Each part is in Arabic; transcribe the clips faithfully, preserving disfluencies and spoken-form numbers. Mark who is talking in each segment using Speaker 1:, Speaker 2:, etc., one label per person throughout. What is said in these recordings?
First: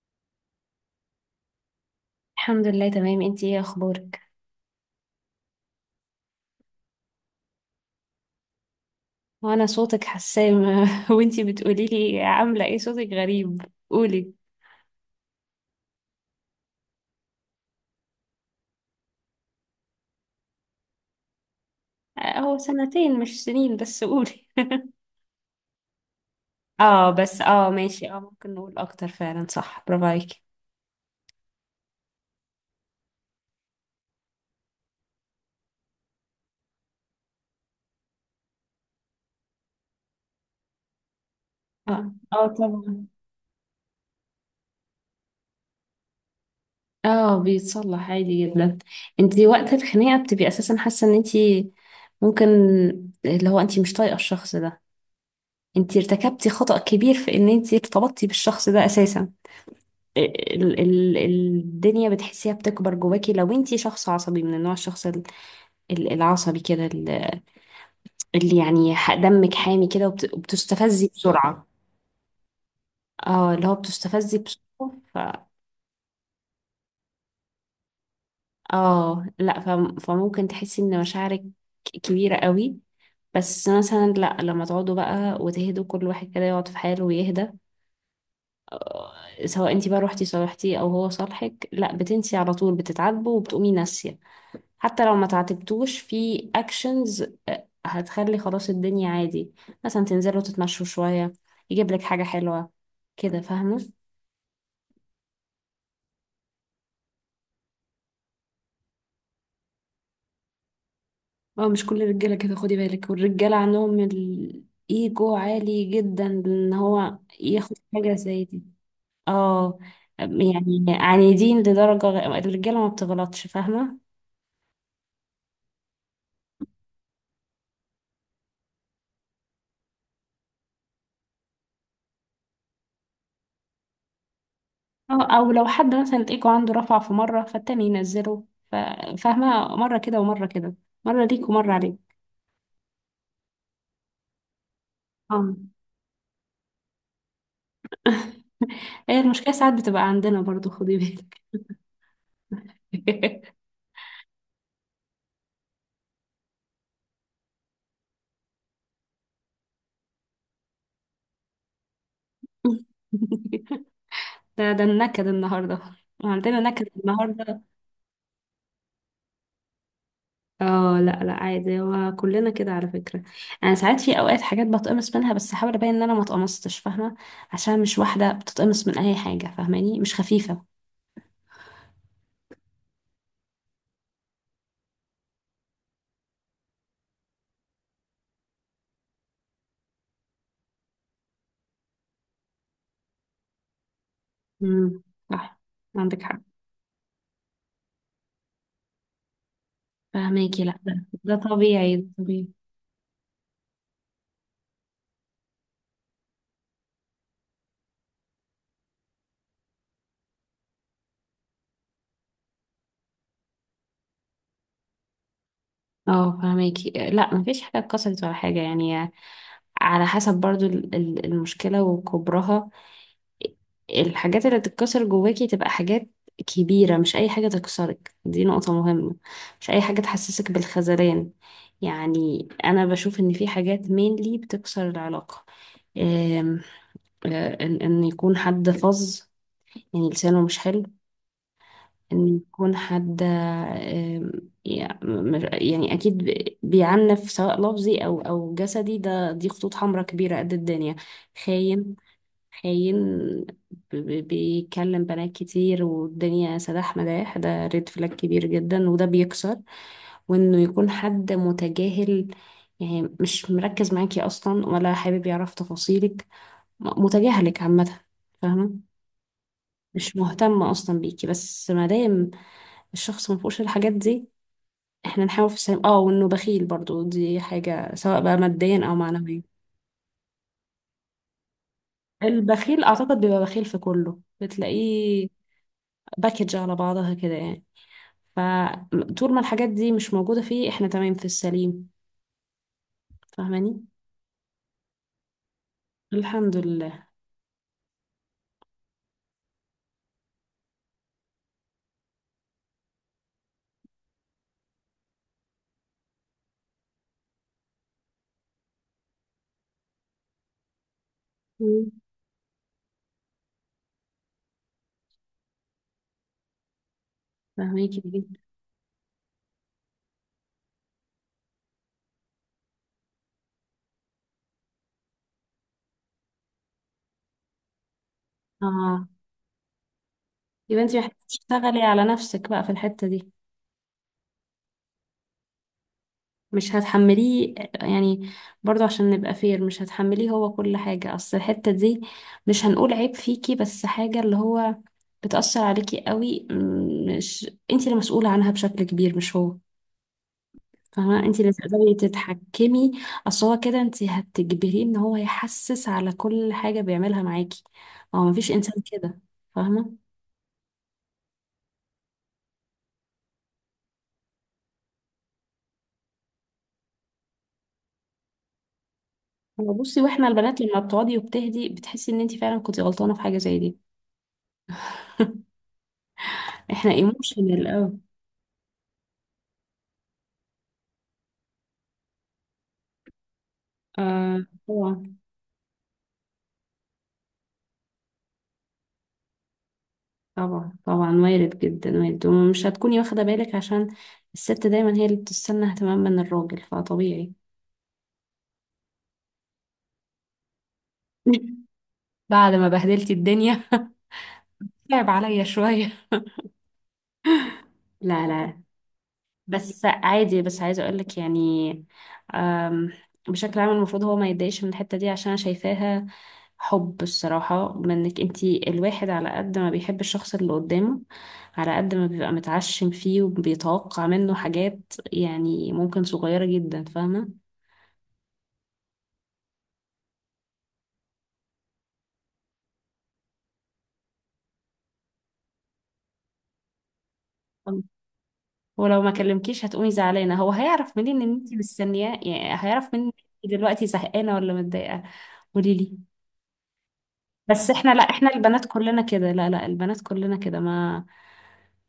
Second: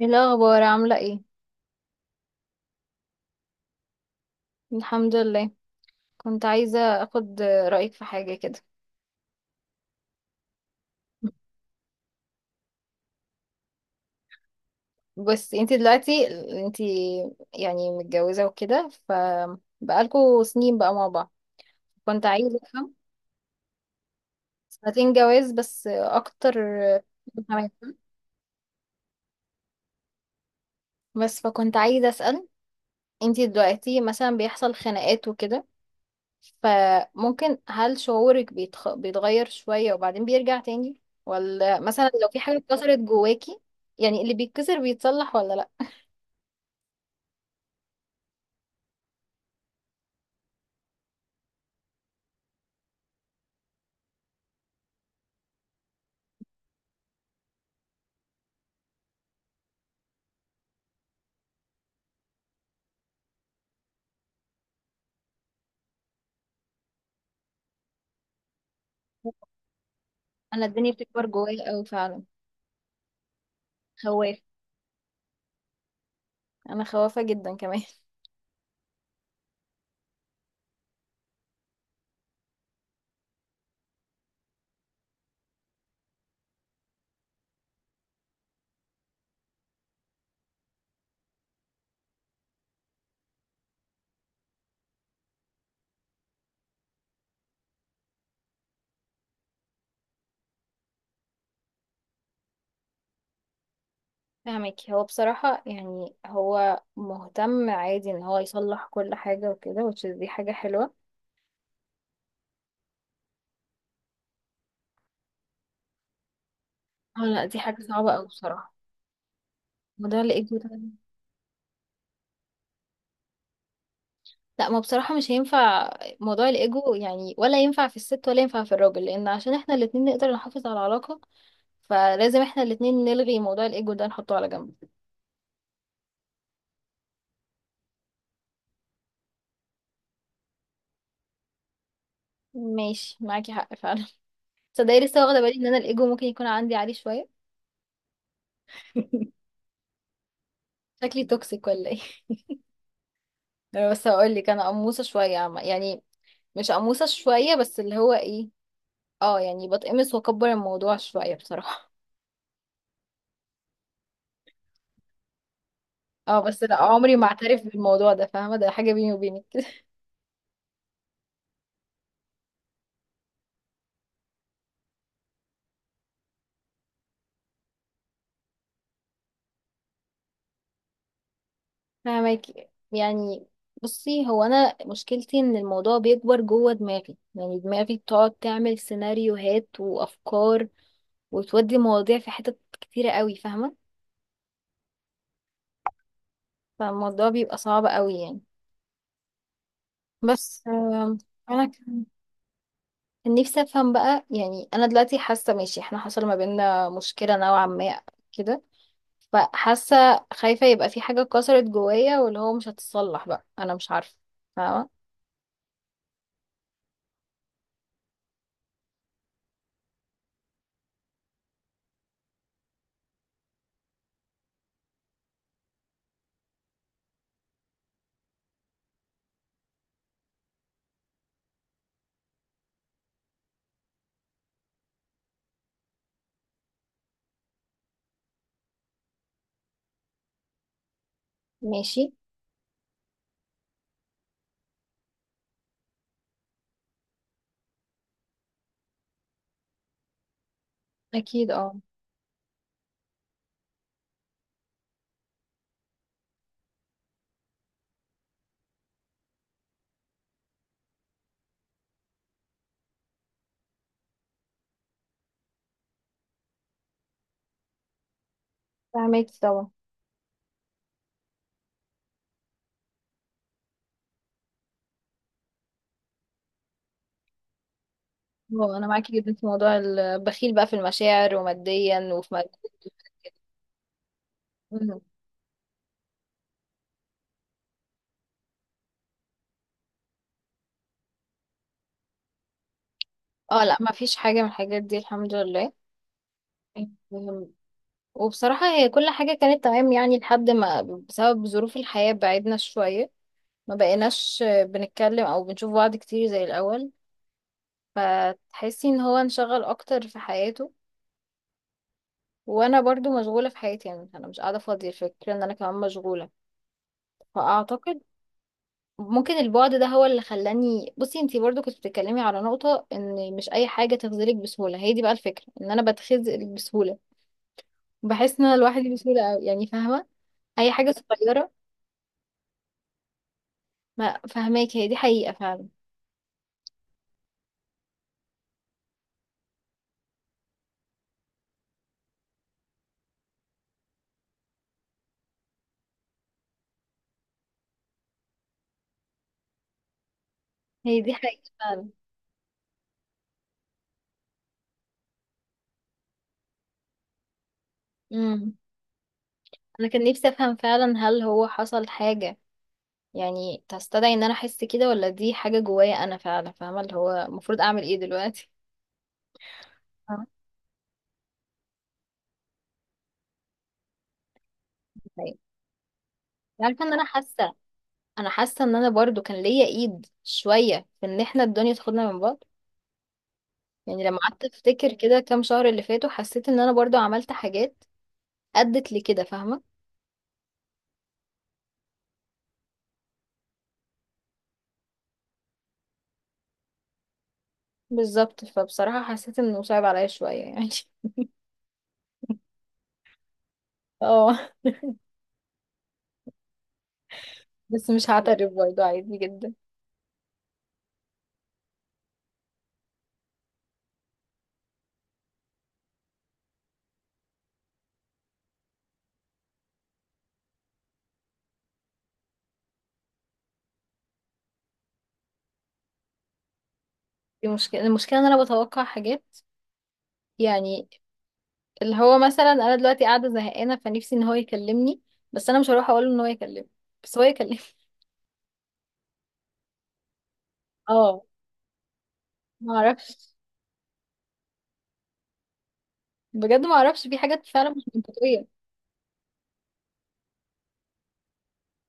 Speaker 1: ايه الاخبار، عامله ايه؟
Speaker 2: الحمد لله، تمام. انتي ايه اخبارك؟
Speaker 1: الحمد لله. كنت عايزه اخد رايك في حاجه كده.
Speaker 2: وانا صوتك حسام. وانتي بتقولي لي عامله ايه؟ صوتك غريب. قولي.
Speaker 1: بس انتي دلوقتي انتي يعني متجوزه وكده، ف بقالكوا سنين بقى مع بعض. كنت
Speaker 2: اه، هو
Speaker 1: عايزه افهم.
Speaker 2: سنتين مش سنين، بس قولي.
Speaker 1: سنتين جواز بس اكتر
Speaker 2: اه، بس
Speaker 1: كمان.
Speaker 2: اه ماشي، اه ممكن نقول اكتر فعلا. صح، برافو عليكي.
Speaker 1: بس فكنت عايزه اسال، انتي دلوقتي مثلا بيحصل خناقات وكده، فممكن هل شعورك بيتخ... بيتغير شويه وبعدين بيرجع تاني؟ ولا مثلا
Speaker 2: اه،
Speaker 1: لو في
Speaker 2: اه،
Speaker 1: حاجه اتكسرت
Speaker 2: طبعا.
Speaker 1: جواكي؟ يعني اللي بيتكسر بيتصلح ولا لا؟
Speaker 2: اه، بيتصلح عادي جدا. انتي وقت الخناقه بتبقي اساسا حاسه ان انتي، ممكن، اللي هو انتي مش طايقه الشخص ده. انتي ارتكبتي خطأ كبير في ان انتي ارتبطتي بالشخص ده اساسا. ال- ال- الدنيا بتحسيها بتكبر جواكي، لو انتي شخص عصبي من النوع، الشخص ال- ال- العصبي كده، ال- اللي يعني ح- دمك حامي كده، وبت-
Speaker 1: انا الدنيا
Speaker 2: وبتستفزي
Speaker 1: بتكبر
Speaker 2: بسرعة.
Speaker 1: جوايا قوي فعلا.
Speaker 2: اه، اللي هو بتستفزي
Speaker 1: خوافة.
Speaker 2: بسرعة، ف
Speaker 1: انا خوافة جدا كمان.
Speaker 2: اه، لا، فم- فممكن تحسي ان مشاعرك كبيرة قوي. بس مثلا، لا، لما تقعدوا بقى وتهدوا، كل واحد كده يقعد في حاله ويهدى. آه، سواء انتي بقى روحتي صالحتيه او هو صالحك، لا، بتنسي على طول، بتتعاتبوا وبتقومي ناسية. حتى لو ما تعاتبتوش في اكشنز، هتخلي خلاص الدنيا عادي. مثلا تنزلوا تتمشوا شوية، يجيب لك حاجة حلوة كده، فاهمة؟
Speaker 1: فاهمك، هو بصراحة يعني هو مهتم عادي ان هو يصلح كل حاجة وكده which is دي حاجة حلوة.
Speaker 2: اه، مش كل الرجالة كده، خدي بالك، والرجالة عندهم الايجو عالي جدا، ان هو
Speaker 1: اه لا، دي
Speaker 2: ياخد
Speaker 1: حاجة صعبة
Speaker 2: حاجة
Speaker 1: قوي
Speaker 2: زي دي.
Speaker 1: بصراحة.
Speaker 2: اه،
Speaker 1: موضوع الايجو ده.
Speaker 2: يعني عنيدين لدرجة، غ- الرجالة ما بتغلطش، فاهمة؟
Speaker 1: لا، ما بصراحة مش هينفع. موضوع الايجو يعني ولا ينفع في الست ولا ينفع في الراجل، لان عشان احنا الاتنين نقدر نحافظ على العلاقة. فلازم احنا الاتنين نلغي موضوع الايجو ده، نحطه على جنب.
Speaker 2: أو, أو لو حد مثلا الإيجو عنده رفع في مرة، فالتاني ينزله. ف- فاهمة، مرة كده ومرة كده، مرة ليك ومرة عليك.
Speaker 1: ماشي، معاكي حق فعلا. تصدقي لسه واخدة بالي
Speaker 2: اه.
Speaker 1: ان انا الايجو ممكن يكون عندي عالي شوية.
Speaker 2: هي المشكلة ساعات بتبقى عندنا برضو، خدي
Speaker 1: شكلي توكسيك ولا ايه؟
Speaker 2: بالك.
Speaker 1: بس هقول لك، انا قموصه شويه عم- يعني، مش قموصه شويه بس اللي هو ايه. اه يعني بتقمص واكبر الموضوع شويه بصراحه.
Speaker 2: ده ده النكد النهاردة.
Speaker 1: اه
Speaker 2: عندنا
Speaker 1: بس لا،
Speaker 2: نكد
Speaker 1: عمري ما
Speaker 2: النهاردة.
Speaker 1: اعترف بالموضوع ده، فاهمه، ده حاجه بيني وبينك، كده.
Speaker 2: اه، لا، لا، عادي، هو كلنا كده على فكرة. انا ساعات في اوقات حاجات بتقمص منها، بس احاول ابين ان انا ما اتقمصتش، فاهمة؟ عشان مش واحدة بتتقمص من اي حاجة. فاهماني، مش خفيفة.
Speaker 1: فاهمك، يعني بصي هو انا مشكلتي ان الموضوع بيكبر جوه دماغي، يعني دماغي بتقعد تعمل سيناريوهات وافكار، وتودي مواضيع في حتت كتيره قوي، فاهمه.
Speaker 2: امم صح، عندك حق.
Speaker 1: فالموضوع بيبقى صعب قوي يعني. بس
Speaker 2: فاهماكي، لا، ده,
Speaker 1: آم،
Speaker 2: ده
Speaker 1: انا
Speaker 2: طبيعي، ده طبيعي.
Speaker 1: نفسي افهم بقى، يعني انا دلوقتي حاسه، ماشي، احنا حصل ما بيننا مشكله نوعا ما كده. فحاسه خايفه يبقى في حاجه اتكسرت جوايا واللي هو مش هتتصلح بقى، انا مش عارفه، فاهمه.
Speaker 2: اه، فاهماكي، لا، مفيش حاجة اتكسرت ولا حاجة يعني. على حسب برضو ال- ال- المشكلة وكبرها، الحاجات اللي تتكسر جواكي تبقى حاجات كبيرة. مش أي حاجة تكسرك، دي نقطة مهمة. مش أي حاجة تحسسك بالخذلان. يعني أنا بشوف إن في حاجات mainly بتكسر العلاقة. أم، آه، إن إن يكون حد فظ، يعني لسانه مش حلو.
Speaker 1: ماشي.
Speaker 2: إن يكون حد، أم، يع- م- يعني أكيد بي- بيعنف، سواء لفظي أو أو جسدي، ده دي خطوط حمراء كبيرة قد الدنيا.
Speaker 1: اكيد، اه.
Speaker 2: خاين، خاين. ب- ب- بيكلم بنات كتير، والدنيا سداح مداح، ده ريد فلاج كبير جدا، وده بيكسر. وانه يكون حد متجاهل، يعني مش مركز معاكي اصلا ولا حابب يعرف تفاصيلك، م- متجاهلك عامة، فاهمة؟
Speaker 1: فاهمك طبعا.
Speaker 2: مش مهتم اصلا بيكي. بس ما دام الشخص ما فيهوش الحاجات دي، احنا نحاول في السلام. اه، وانه بخيل برضو دي حاجة، سواء بقى
Speaker 1: هو انا
Speaker 2: ماديا او
Speaker 1: معاكي جدا
Speaker 2: معنويا،
Speaker 1: في موضوع البخيل بقى، في المشاعر وماديا وفي ماديا.
Speaker 2: البخيل اعتقد بيبقى بخيل في كله،
Speaker 1: مم.
Speaker 2: بتلاقيه باكج على بعضها كده يعني. فطول ما الحاجات دي مش موجودة فيه، احنا تمام في السليم،
Speaker 1: اه لا،
Speaker 2: فاهماني؟
Speaker 1: ما فيش حاجه من الحاجات دي، الحمد لله.
Speaker 2: الحمد لله.
Speaker 1: مم. وبصراحه هي كل حاجه كانت تمام يعني، لحد ما بسبب ظروف الحياه بعدنا شويه، ما بقيناش بنتكلم او بنشوف بعض كتير زي الاول. فتحسي ان هو انشغل اكتر في حياته.
Speaker 2: مم.
Speaker 1: وانا برضو مشغولة في حياتي، يعني انا مش قاعدة فاضية، الفكرة ان انا كمان مشغولة. فاعتقد
Speaker 2: فاهميكي جدا.
Speaker 1: ممكن البعد ده هو اللي خلاني. بصي، انتي برضو كنت بتتكلمي على نقطة ان مش اي حاجة تخذلك بسهولة، هي دي بقى الفكرة، ان انا بتخذل بسهولة. بحس ان انا لوحدي
Speaker 2: اه،
Speaker 1: بسهولة أوي يعني، فاهمة. اي
Speaker 2: يبقى
Speaker 1: حاجة
Speaker 2: انت محتاجة
Speaker 1: صغيرة.
Speaker 2: تشتغلي على نفسك بقى في الحتة دي،
Speaker 1: ما، فاهماك، هي دي حقيقة فعلا.
Speaker 2: مش هتحمليه يعني. برضو عشان نبقى فير، مش هتحمليه هو كل حاجة، اصل الحتة دي، مش هنقول عيب فيكي، بس حاجة اللي هو بتأثر عليكي قوي، مم، مش انت المسؤولة عنها بشكل كبير، مش هو،
Speaker 1: هي دي
Speaker 2: فاهمة؟ انت
Speaker 1: حقيقة
Speaker 2: اللي
Speaker 1: فعلا.
Speaker 2: تقدري تتحكمي، اصل هو كده انت هتجبريه ان هو يحسس على كل حاجة بيعملها معاكي، هو مفيش
Speaker 1: امم
Speaker 2: انسان كده،
Speaker 1: انا
Speaker 2: فاهمة؟
Speaker 1: كان نفسي افهم فعلا، هل هو حصل حاجة يعني تستدعي ان انا احس كده، ولا دي حاجة جوايا انا فعلا؟ فاهمة اللي هو المفروض اعمل ايه دلوقتي؟
Speaker 2: هو بصي،
Speaker 1: آه.
Speaker 2: واحنا البنات لما بتقعدي وبتهدي بتحسي ان انت فعلا كنتي غلطانة في حاجة زي دي.
Speaker 1: طيب. عارفة
Speaker 2: احنا
Speaker 1: ان انا حاسة.
Speaker 2: ايموشنال قوي.
Speaker 1: انا حاسة ان انا برضو كان ليا ايد شوية في ان احنا الدنيا تاخدنا من بعض. يعني لما قعدت
Speaker 2: آه،
Speaker 1: افتكر
Speaker 2: طبعا،
Speaker 1: كده كام شهر اللي فاتوا، حسيت ان انا برضو عملت حاجات ادت لكده، فاهمة.
Speaker 2: طبعا، طبعا، وارد جدا، وارد، ومش هتكوني واخدة بالك عشان الست دايما هي اللي بتستنى اهتمام من الراجل، فطبيعي.
Speaker 1: بالظبط، فبصراحة حسيت انه صعب عليا شوية يعني.
Speaker 2: بعد ما بهدلتي الدنيا.
Speaker 1: اه
Speaker 2: تعب عليا شوية.
Speaker 1: بس مش
Speaker 2: لا،
Speaker 1: هعترف،
Speaker 2: لا،
Speaker 1: برضو عادي جدا.
Speaker 2: بس عادي، بس عايزة أقولك يعني، أم، بشكل عام المفروض هو ما يتضايقش من الحتة دي، عشان أنا شايفاها حب الصراحة منك. انتي الواحد على قد ما بيحب الشخص اللي قدامه، على قد ما بيبقى متعشم فيه وبيتوقع منه حاجات، يعني ممكن صغيرة جدا، فاهمة؟
Speaker 1: دي مشكلة المشكلة ان انا بتوقع حاجات، يعني اللي هو مثلا انا دلوقتي قاعده زهقانه، فنفسي ان هو يكلمني. بس انا مش هروح اقول له ان هو يكلمني، بس هو يكلمني.
Speaker 2: أم. ولو ما كلمكيش هتقومي زعلانة. هو هيعرف
Speaker 1: اه،
Speaker 2: منين ان انتي مستنياه؟ يعني
Speaker 1: ما
Speaker 2: هيعرف منين؟
Speaker 1: اعرفش.
Speaker 2: إنتي دلوقتي زهقانة ولا متضايقة؟ قوليلي.
Speaker 1: بجد ما اعرفش، في حاجات فعلا
Speaker 2: بس
Speaker 1: مش
Speaker 2: احنا، لا، احنا
Speaker 1: منطقيه.
Speaker 2: البنات كلنا كده، لا، لا، البنات كلنا كده، ما،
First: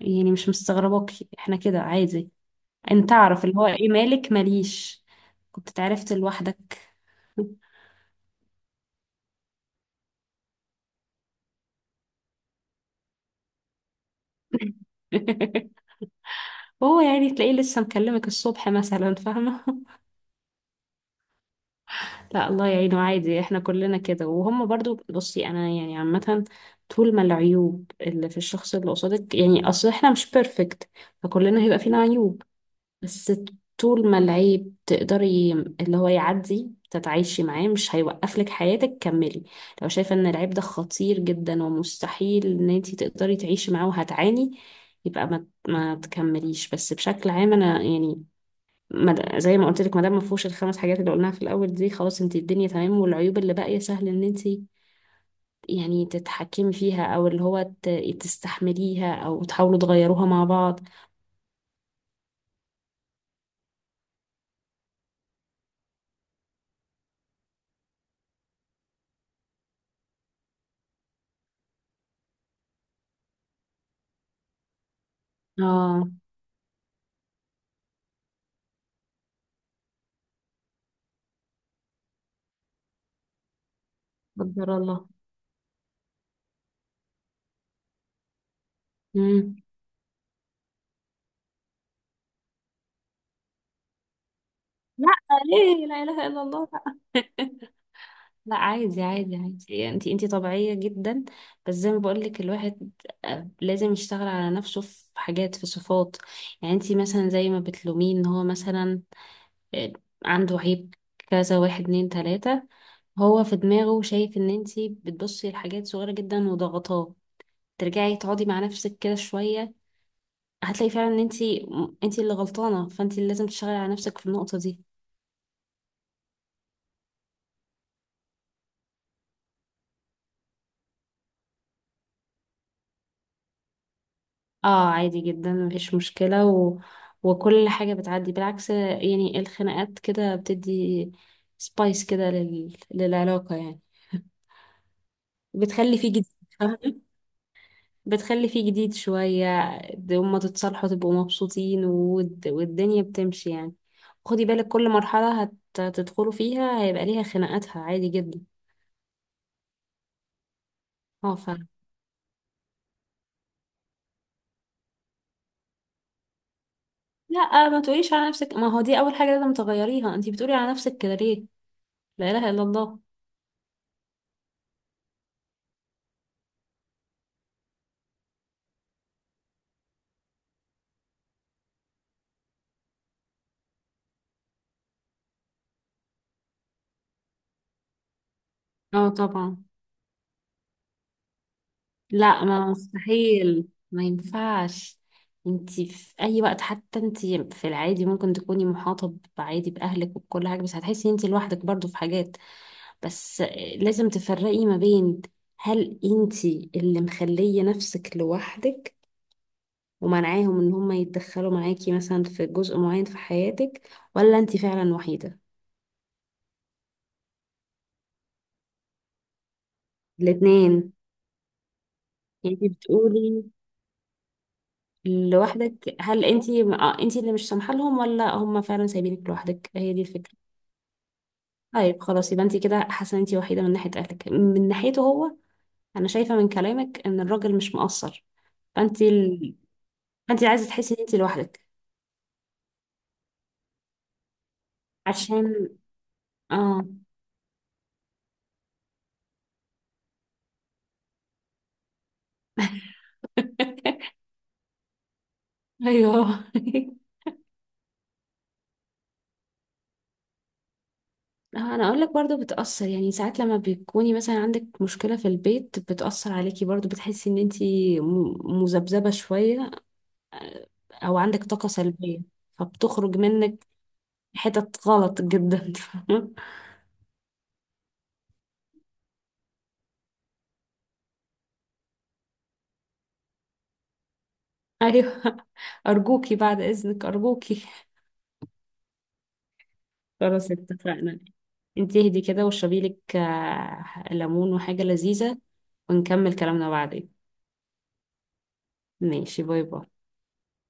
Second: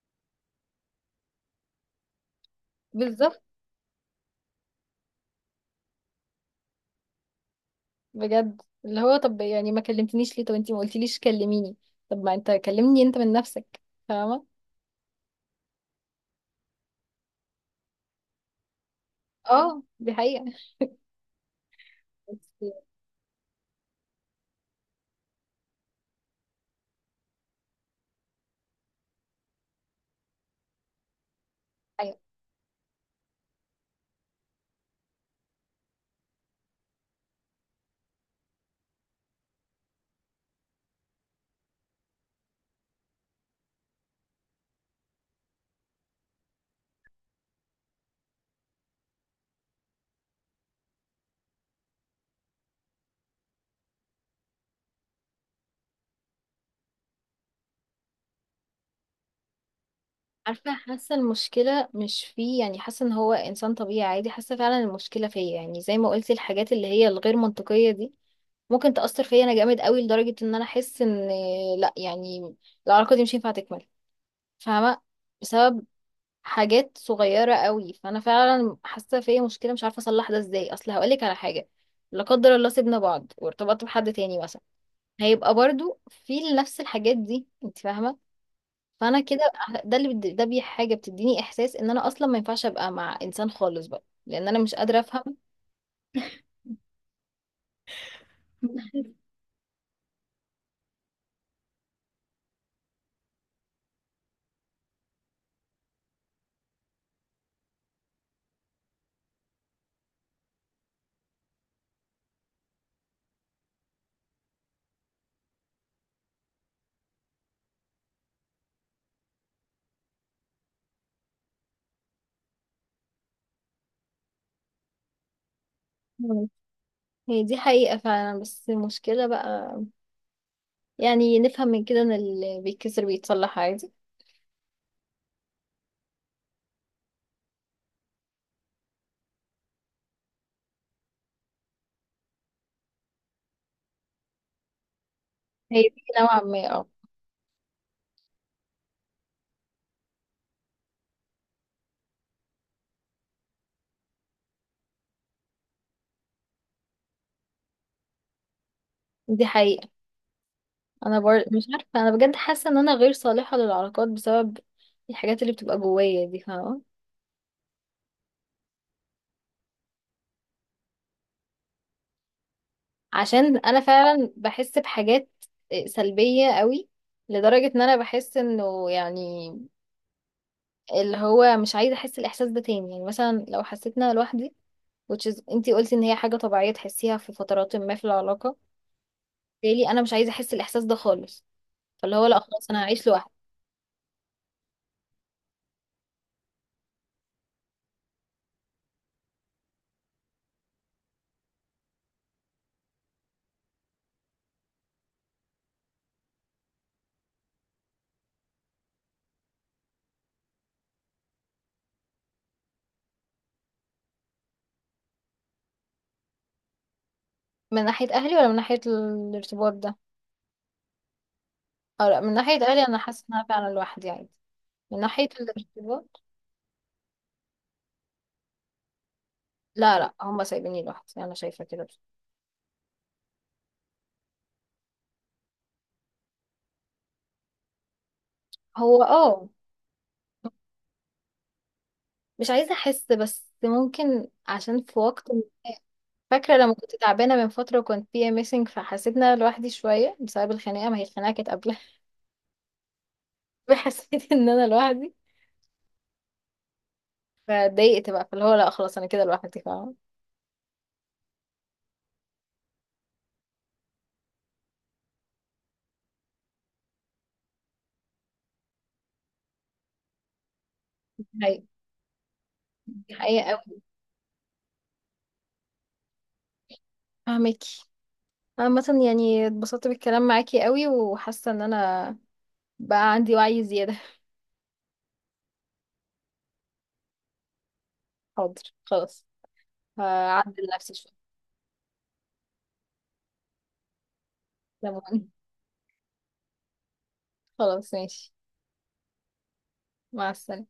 Speaker 2: يعني مش مستغرباكي، احنا كده عادي. انت
Speaker 1: بالظبط.
Speaker 2: تعرف اللي هو ايه، مالك ماليش، كنت اتعرفت لوحدك.
Speaker 1: بجد اللي هو، طب يعني ما كلمتنيش ليه؟ طب انتي ما قلتيليش كلميني. طب ما انت كلمني انت من نفسك. فاهمه.
Speaker 2: هو يعني تلاقيه لسه مكلمك الصبح مثلا، فاهمة؟
Speaker 1: اه دي حقيقه.
Speaker 2: لا، الله
Speaker 1: بس-
Speaker 2: يعينه، عادي، احنا كلنا كده وهم برضو. بصي، انا يعني عامة، طول ما العيوب اللي في الشخص اللي قصادك، يعني اصل احنا مش بيرفكت، فكلنا هيبقى فينا
Speaker 1: أيوة.
Speaker 2: عيوب. بس طول ما العيب تقدري اللي هو يعدي، تتعايشي معاه، مش هيوقف لك حياتك، كملي. لو شايفة ان العيب ده خطير جدا ومستحيل ان انتي تقدري تعيشي معاه وهتعاني، يبقى ما ما تكمليش. بس بشكل عام انا يعني، ما- زي ما قلت لك، ما دام ما فيهوش الخمس حاجات اللي قلناها في الاول دي، خلاص انتي الدنيا تمام، والعيوب اللي باقية سهل ان انتي يعني تتحكمي فيها، او اللي هو ت- تستحمليها، او تحاولوا تغيروها مع
Speaker 1: عارفه،
Speaker 2: بعض.
Speaker 1: حاسه المشكله مش فيه، يعني حاسه ان هو انسان طبيعي عادي، حاسه فعلا المشكله فيا، يعني زي ما قلتي الحاجات اللي هي الغير منطقيه دي ممكن تأثر فيا انا جامد قوي، لدرجة ان انا احس ان، لا يعني، العلاقة دي مش هينفع تكمل. فاهمة. بسبب
Speaker 2: اه،
Speaker 1: حاجات صغيرة قوي، فانا فعلا حاسة فيا مشكلة، مش عارفة اصلح ده ازاي. اصل هقولك على حاجة، لا قدر الله سيبنا بعض وارتبطت بحد تاني مثلا،
Speaker 2: قدر
Speaker 1: هيبقى برضو في نفس الحاجات دي، انت فاهمة. فانا كده،
Speaker 2: الله.
Speaker 1: ده اللي بد- ده بي حاجة بتديني احساس ان انا اصلا ما ينفعش ابقى مع انسان خالص بقى، لان انا مش قادرة
Speaker 2: لا،
Speaker 1: افهم.
Speaker 2: ليه؟ لا اله الا الله. لا. لا، عادي، عادي، عادي، انت انت طبيعيه جدا. بس زي ما بقول لك الواحد، آه، لازم يشتغل على نفسه في حاجات، في صفات. يعني انت مثلا زي ما بتلوميه ان هو مثلا، آه، عنده عيب كذا، واحد، اتنين، تلاته، هو في دماغه شايف ان انت بتبصي لحاجات صغيره جدا وضغطاه. ترجعي تقعدي مع نفسك كده شويه، هتلاقي فعلا ان انت انت اللي غلطانه، فانت اللي لازم تشتغلي على نفسك في النقطه دي.
Speaker 1: هي دي حقيقة فعلا، بس المشكلة بقى، يعني نفهم من كده ان اللي بيتكسر بيتصلح عادي؟
Speaker 2: اه، عادي جدا مفيش مشكلة و... وكل حاجة بتعدي، بالعكس يعني، الخناقات كده بتدي سبايس كده لل... للعلاقة يعني،
Speaker 1: هي
Speaker 2: بتخلي
Speaker 1: دي
Speaker 2: فيه جديد،
Speaker 1: نوعا ما اه.
Speaker 2: فاهمة؟ بتخلي فيه جديد شوية. د- هما تتصالحوا تبقوا مبسوطين، والد... والدنيا بتمشي يعني. خدي بالك كل مرحلة هت... هتدخلوا فيها هيبقى ليها خناقاتها، عادي جدا.
Speaker 1: دي حقيقة. انا
Speaker 2: اه
Speaker 1: بر...
Speaker 2: فعلا.
Speaker 1: مش عارفة، انا بجد حاسة ان انا غير صالحة للعلاقات بسبب الحاجات اللي بتبقى جوايا دي، فاهمة.
Speaker 2: لا، ما تقوليش على نفسك، ما هو دي أول حاجة لازم تغيريها، انتي بتقولي على نفسك كده ليه؟ لا إله إلا الله.
Speaker 1: عشان انا فعلا بحس بحاجات آه، سلبية قوي، لدرجة ان انا بحس انه يعني، اللي هو مش عايزة احس الاحساس ده تاني. يعني مثلا لو حسيت ان انا لوحدي، which is انتي قلتي ان هي حاجة طبيعية تحسيها في فترات ما في العلاقة،
Speaker 2: اه، طبعا.
Speaker 1: بالتالي انا مش عايزة احس الاحساس ده خالص. فاللي هو لا،
Speaker 2: لا،
Speaker 1: خلاص
Speaker 2: ما،
Speaker 1: انا هعيش لوحدي.
Speaker 2: مستحيل، ما ينفعش. انتي في اي وقت، حتى انتي في العادي ممكن تكوني محاطة عادي باهلك وبكل حاجة، بس هتحسي انتي لوحدك برضو في حاجات. بس لازم تفرقي ما بين هل انتي اللي مخلية نفسك لوحدك ومنعاهم ان هما يتدخلوا معاكي مثلا في جزء معين في حياتك، ولا انتي فعلا وحيدة؟
Speaker 1: من ناحية أهلي ولا من ناحية الارتباط ده؟
Speaker 2: الاتنين.
Speaker 1: أو لا، من
Speaker 2: يعني
Speaker 1: ناحية
Speaker 2: انتي
Speaker 1: أهلي أنا حاسة إن أنا
Speaker 2: بتقولي
Speaker 1: فعلا لوحدي عادي. من ناحية
Speaker 2: لوحدك،
Speaker 1: الارتباط.
Speaker 2: هل انتي، اه انتي اللي مش سامحة لهم، ولا هم فعلا سايبينك لوحدك؟ هي
Speaker 1: لا،
Speaker 2: دي
Speaker 1: لا،
Speaker 2: الفكرة.
Speaker 1: هما سايبيني لوحدي، أنا شايفة كده بس.
Speaker 2: طيب خلاص، يبقى انت كده حاسه ان انت وحيده من ناحيه اهلك، من ناحيته هو، انا شايفه من كلامك ان الراجل مش مقصر،
Speaker 1: هو
Speaker 2: فانت
Speaker 1: اه.
Speaker 2: ال... فانت عايزه تحسي ان انت لوحدك،
Speaker 1: مش عايزة أحس، بس ممكن عشان في وقت
Speaker 2: عشان...
Speaker 1: فاكرة لما
Speaker 2: اه.
Speaker 1: كنت تعبانة من فترة وكنت فيها ميسنج، فحسيت إن أنا لوحدي شوية بسبب الخناقة، ما هي الخناقة كانت قبلها. فحسيت إن أنا لوحدي.
Speaker 2: ايوه.
Speaker 1: فاتضايقت بقى، فاللي هو لا خلاص أنا كده لوحدي، فاهمة.
Speaker 2: انا اقول لك، برضو بتاثر يعني، ساعات لما بتكوني مثلا عندك مشكله في البيت بتاثر عليكي برضو، بتحسي ان انت م- مذبذبه شويه، آه، او
Speaker 1: دي
Speaker 2: عندك
Speaker 1: حقيقة.
Speaker 2: طاقه سلبيه،
Speaker 1: دي
Speaker 2: فبتخرج
Speaker 1: حقيقة
Speaker 2: منك
Speaker 1: أوي.
Speaker 2: حتت غلط جدا. فاهمة؟
Speaker 1: فاهمكي. عامة يعني اتبسطت بالكلام معاكي قوي، وحاسة إن أنا بقى عندي وعي زيادة.
Speaker 2: ايوه. ارجوكي بعد اذنك، ارجوكي.
Speaker 1: حاضر، خلاص.
Speaker 2: خلاص
Speaker 1: هعدل نفسي
Speaker 2: اتفقنا.
Speaker 1: شوية.
Speaker 2: انت اهدي كده، واشربي لك آه، ليمون وحاجة
Speaker 1: لما.
Speaker 2: لذيذة، ونكمل كلامنا بعدين.
Speaker 1: خلاص ماشي.
Speaker 2: ماشي، باي باي.
Speaker 1: مع السلامة.